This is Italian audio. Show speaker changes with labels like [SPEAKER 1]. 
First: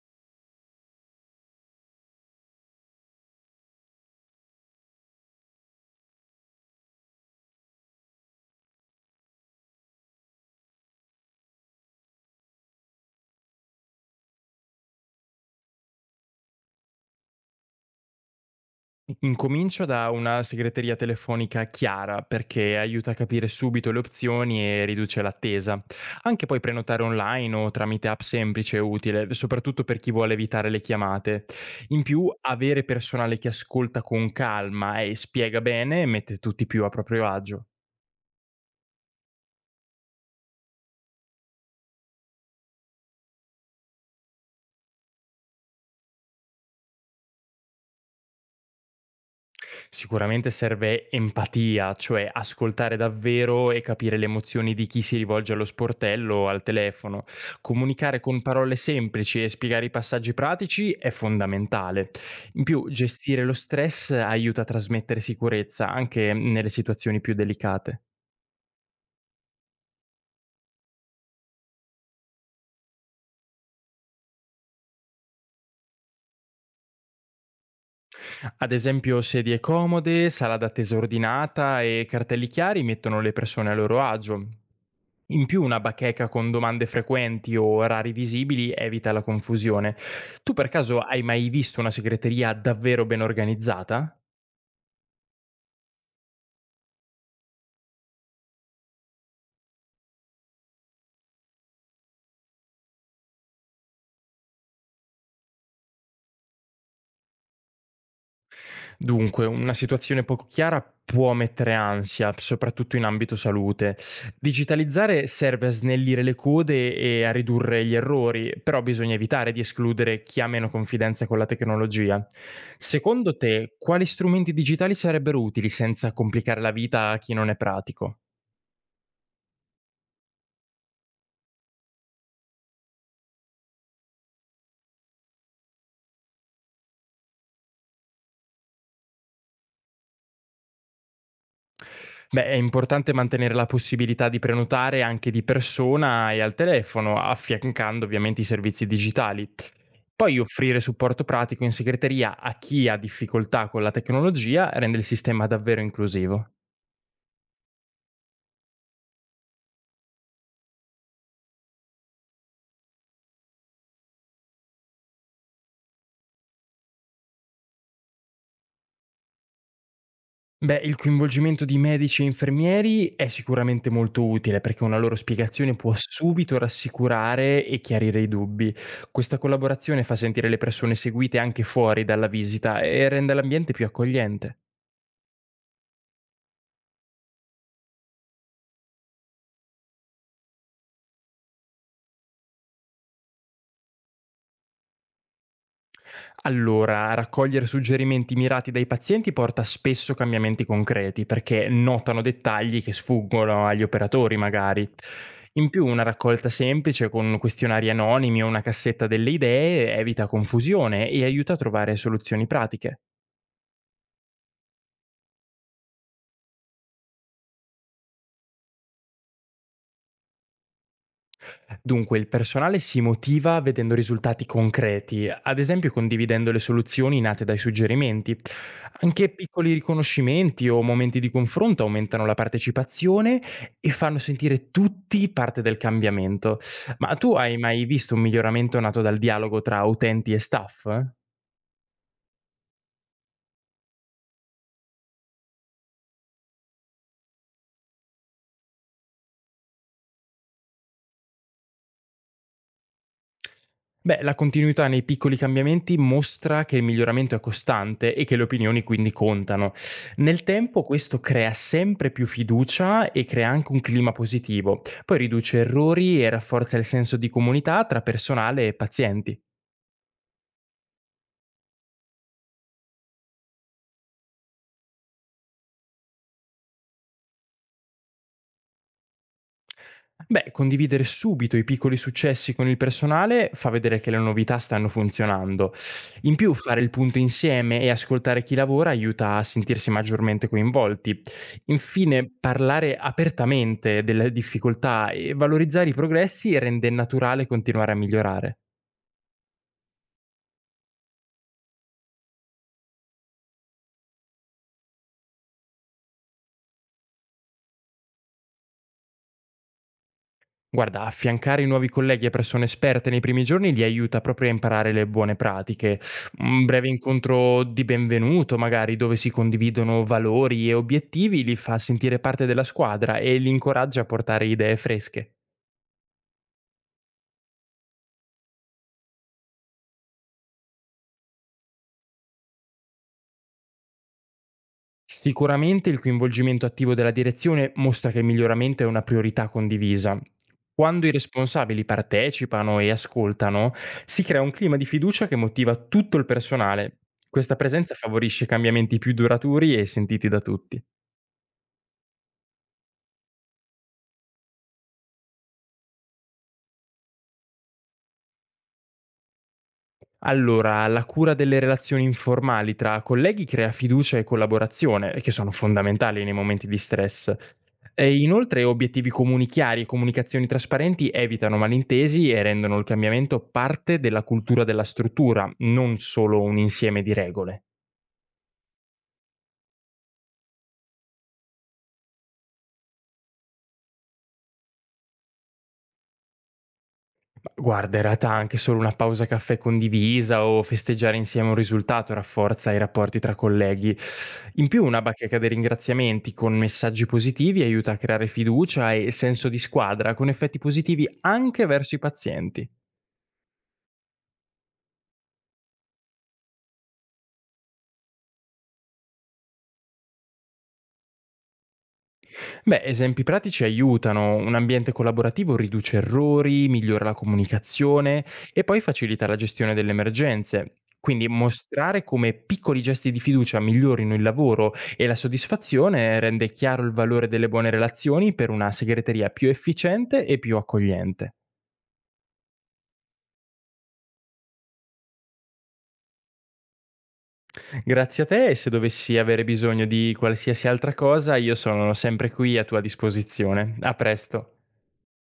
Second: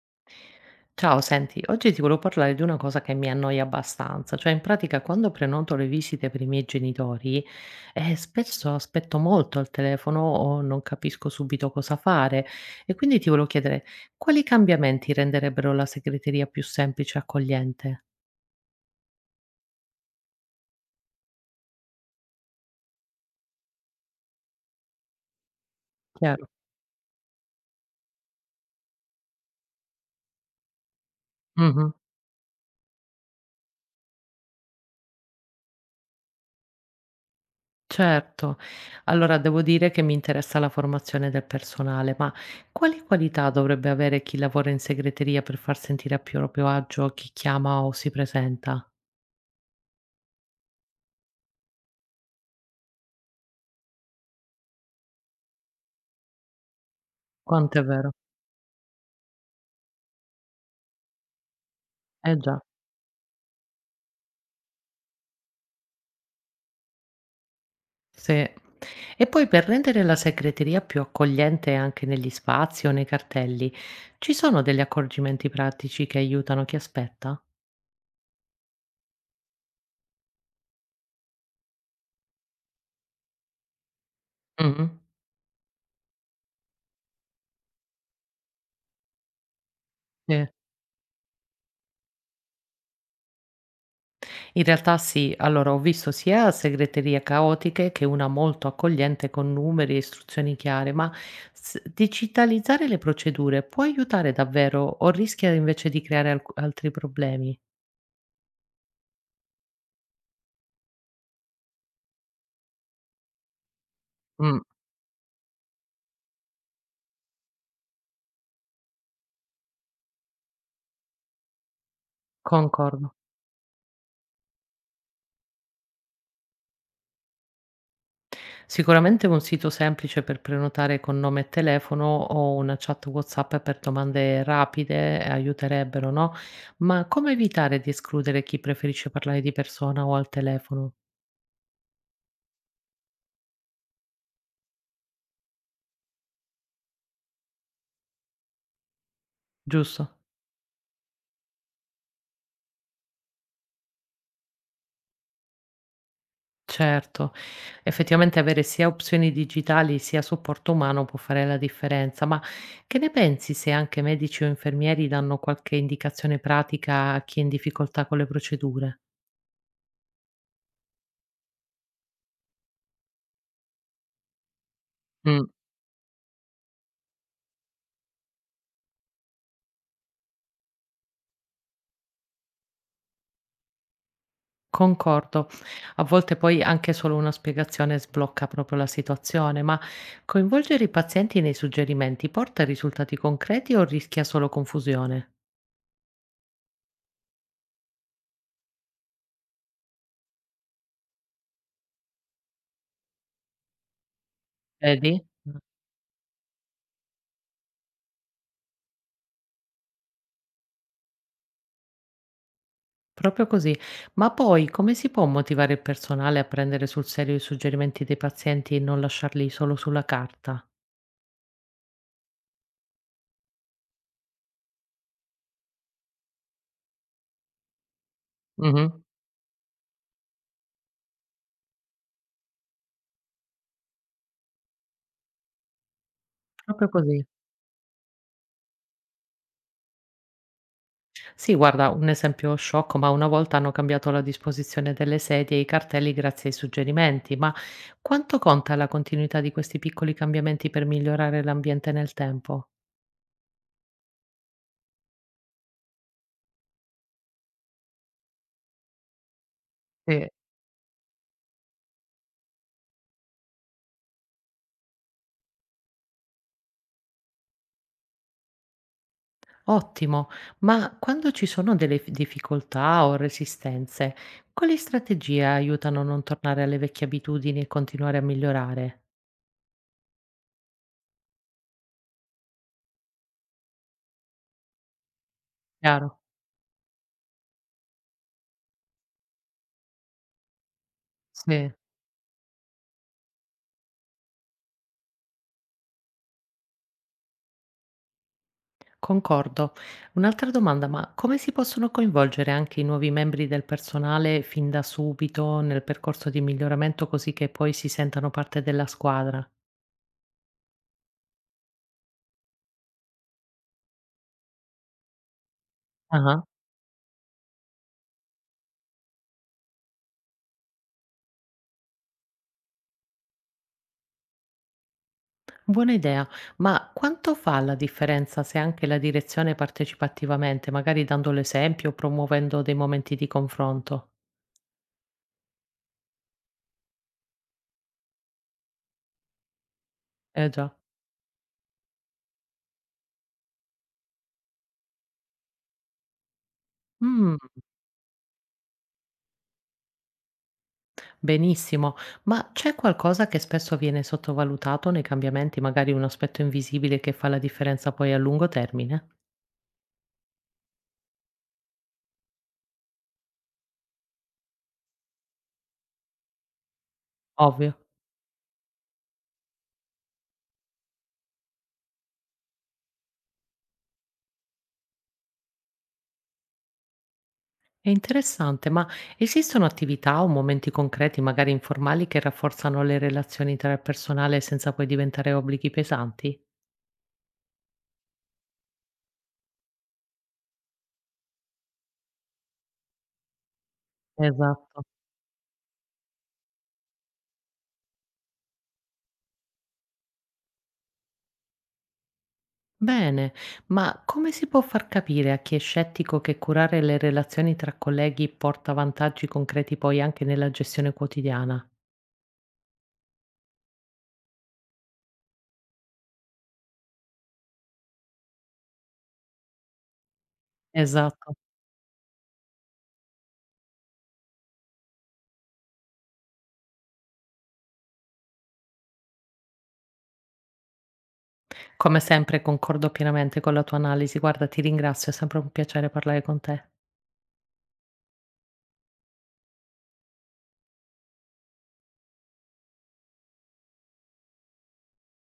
[SPEAKER 1] Ciao, senti, oggi ti volevo parlare di una cosa che mi annoia abbastanza, cioè in pratica quando prenoto le visite per i miei genitori, spesso aspetto molto al telefono o non capisco subito cosa fare e quindi ti volevo chiedere quali cambiamenti renderebbero la segreteria più semplice e accogliente?
[SPEAKER 2] Incomincio da una segreteria telefonica chiara perché aiuta a capire subito le opzioni e riduce l'attesa. Anche
[SPEAKER 1] Chiaro.
[SPEAKER 2] poi prenotare online o tramite app semplice è utile, soprattutto per chi vuole evitare le chiamate.
[SPEAKER 1] Mhm.
[SPEAKER 2] In più, avere personale che ascolta con calma e spiega bene mette tutti più a proprio agio.
[SPEAKER 1] Certo, allora devo dire che mi interessa la formazione del personale, ma quali qualità dovrebbe avere chi lavora in segreteria per far sentire a più proprio agio chi chiama o si presenta?
[SPEAKER 2] Sicuramente serve empatia, cioè ascoltare davvero e capire le emozioni di chi si rivolge allo sportello o al telefono.
[SPEAKER 1] Quanto è vero.
[SPEAKER 2] Comunicare con parole semplici e spiegare i passaggi pratici è fondamentale.
[SPEAKER 1] Eh già,
[SPEAKER 2] In più, gestire lo stress aiuta a trasmettere sicurezza anche nelle situazioni più delicate.
[SPEAKER 1] sì. E poi per rendere la segreteria più accogliente anche negli spazi o nei cartelli, ci sono degli accorgimenti pratici che aiutano chi aspetta?
[SPEAKER 2] Ad esempio, sedie comode, sala d'attesa ordinata e cartelli chiari mettono le persone a loro agio.
[SPEAKER 1] Mh-mh.
[SPEAKER 2] In più, una bacheca con domande frequenti o orari visibili evita la confusione.
[SPEAKER 1] Sì.
[SPEAKER 2] Tu per caso hai mai visto una segreteria davvero ben organizzata?
[SPEAKER 1] In realtà sì, allora ho visto sia segreterie caotiche che una molto accogliente con numeri e istruzioni chiare, ma s digitalizzare le procedure può aiutare davvero o rischia invece di creare alc altri problemi?
[SPEAKER 2] Dunque, una situazione poco chiara può mettere ansia, soprattutto in ambito salute.
[SPEAKER 1] Mh,
[SPEAKER 2] Digitalizzare serve a snellire le code e a ridurre gli errori, però bisogna evitare di escludere chi ha meno confidenza con la tecnologia.
[SPEAKER 1] concordo.
[SPEAKER 2] Secondo te, quali strumenti digitali sarebbero utili senza complicare la vita a chi non è pratico?
[SPEAKER 1] Sicuramente un sito semplice per prenotare con nome e telefono o una chat WhatsApp per domande rapide aiuterebbero, no? Ma come evitare di escludere chi preferisce parlare di persona o al telefono?
[SPEAKER 2] Beh, è importante mantenere la possibilità di prenotare anche di persona e al telefono, affiancando ovviamente i servizi digitali.
[SPEAKER 1] Giusto?
[SPEAKER 2] Poi offrire supporto pratico in segreteria a chi ha difficoltà con la tecnologia rende il sistema davvero inclusivo.
[SPEAKER 1] Certo. Effettivamente avere sia opzioni digitali sia supporto umano può fare la differenza, ma che ne pensi se anche medici o infermieri danno qualche indicazione pratica a chi è in difficoltà con le procedure?
[SPEAKER 2] Beh, il coinvolgimento di medici e infermieri è sicuramente molto utile perché una loro
[SPEAKER 1] Mm.
[SPEAKER 2] spiegazione può subito rassicurare e chiarire i dubbi. Questa collaborazione fa sentire le persone seguite anche fuori dalla visita e rende l'ambiente più accogliente.
[SPEAKER 1] Concordo. A volte poi anche solo una spiegazione sblocca proprio la situazione, ma coinvolgere i pazienti nei suggerimenti porta a risultati concreti o rischia solo confusione?
[SPEAKER 2] Allora, raccogliere suggerimenti mirati dai pazienti porta spesso cambiamenti concreti, perché notano dettagli che sfuggono agli operatori magari.
[SPEAKER 1] Vedi? Mm.
[SPEAKER 2] In più, una raccolta semplice con questionari anonimi o una cassetta delle idee evita confusione e aiuta a trovare soluzioni pratiche.
[SPEAKER 1] Proprio così. Ma poi come si può motivare il personale a prendere sul serio i suggerimenti dei pazienti e non lasciarli solo sulla carta?
[SPEAKER 2] Dunque, il personale si motiva vedendo risultati concreti, ad esempio condividendo le soluzioni nate dai suggerimenti.
[SPEAKER 1] Mhm.
[SPEAKER 2] Anche piccoli riconoscimenti o momenti di confronto aumentano la partecipazione e fanno sentire tutti parte del cambiamento.
[SPEAKER 1] Proprio
[SPEAKER 2] Ma
[SPEAKER 1] così.
[SPEAKER 2] tu hai mai visto un miglioramento nato dal dialogo tra utenti e staff?
[SPEAKER 1] Sì, guarda, un esempio sciocco, ma una volta hanno cambiato la disposizione delle sedie e i cartelli grazie ai suggerimenti. Ma quanto conta la continuità di questi piccoli cambiamenti per migliorare l'ambiente nel tempo?
[SPEAKER 2] Beh, la continuità nei piccoli cambiamenti mostra che il miglioramento è costante e che le opinioni quindi contano.
[SPEAKER 1] Sì.
[SPEAKER 2] Nel tempo questo crea sempre più fiducia e crea anche un clima positivo, poi riduce errori e rafforza il senso di comunità tra personale e pazienti.
[SPEAKER 1] Ottimo, ma quando ci sono delle difficoltà o resistenze, quali strategie aiutano a non tornare alle vecchie abitudini e continuare a migliorare?
[SPEAKER 2] Beh, condividere subito i piccoli successi con il personale fa vedere che le novità stanno funzionando.
[SPEAKER 1] Chiaro.
[SPEAKER 2] In più, fare il punto insieme e ascoltare chi lavora aiuta a sentirsi maggiormente coinvolti.
[SPEAKER 1] Sì.
[SPEAKER 2] Infine, parlare apertamente delle difficoltà e valorizzare i progressi rende naturale continuare a migliorare.
[SPEAKER 1] Concordo. Un'altra domanda, ma come si possono coinvolgere anche i nuovi membri del personale fin da subito nel percorso di miglioramento così che poi si sentano parte della squadra?
[SPEAKER 2] Guarda, affiancare i nuovi colleghi a persone esperte nei primi giorni li aiuta proprio a imparare le buone pratiche.
[SPEAKER 1] Ah,
[SPEAKER 2] Un breve incontro di benvenuto, magari, dove si condividono valori e obiettivi, li fa sentire parte della squadra e li incoraggia a portare idee fresche.
[SPEAKER 1] buona idea, ma quanto fa la differenza se anche la direzione partecipa attivamente, magari dando l'esempio o promuovendo dei momenti di confronto?
[SPEAKER 2] Sicuramente il coinvolgimento attivo della direzione mostra che il miglioramento è una priorità condivisa.
[SPEAKER 1] Eh già.
[SPEAKER 2] Quando i responsabili partecipano e ascoltano, si crea un clima di fiducia che motiva tutto il personale.
[SPEAKER 1] Mm,
[SPEAKER 2] Questa presenza favorisce cambiamenti più duraturi e sentiti da tutti.
[SPEAKER 1] benissimo, ma c'è qualcosa che spesso viene sottovalutato nei cambiamenti, magari un aspetto invisibile che fa la differenza poi a lungo termine?
[SPEAKER 2] Allora, la cura delle relazioni informali tra colleghi crea fiducia e collaborazione, che sono fondamentali nei momenti di stress.
[SPEAKER 1] Ovvio.
[SPEAKER 2] E inoltre, obiettivi comuni chiari e comunicazioni trasparenti evitano malintesi e rendono il cambiamento parte della cultura della struttura, non solo un insieme di regole.
[SPEAKER 1] È interessante, ma esistono attività o momenti concreti, magari informali, che rafforzano le relazioni tra il personale senza poi diventare obblighi pesanti?
[SPEAKER 2] Guarda, in realtà anche solo una pausa caffè condivisa o festeggiare insieme un risultato rafforza i rapporti tra colleghi. In più,
[SPEAKER 1] Esatto.
[SPEAKER 2] una bacheca dei ringraziamenti con messaggi positivi aiuta a creare fiducia e senso di squadra con effetti positivi anche verso i pazienti.
[SPEAKER 1] Bene, ma come si può far capire a chi è scettico che curare le relazioni tra colleghi porta vantaggi concreti poi anche nella gestione quotidiana?
[SPEAKER 2] Beh, esempi pratici aiutano, un ambiente collaborativo riduce errori, migliora la comunicazione e poi facilita la gestione delle emergenze. Quindi
[SPEAKER 1] Esatto.
[SPEAKER 2] mostrare come piccoli gesti di fiducia migliorino il lavoro e la soddisfazione rende chiaro il valore delle buone relazioni per una segreteria più efficiente e più accogliente.
[SPEAKER 1] Come sempre concordo pienamente con la tua analisi. Guarda, ti ringrazio, è sempre un piacere parlare con te.
[SPEAKER 2] Grazie a te e se dovessi avere bisogno di qualsiasi altra cosa io sono sempre qui a tua disposizione. A presto.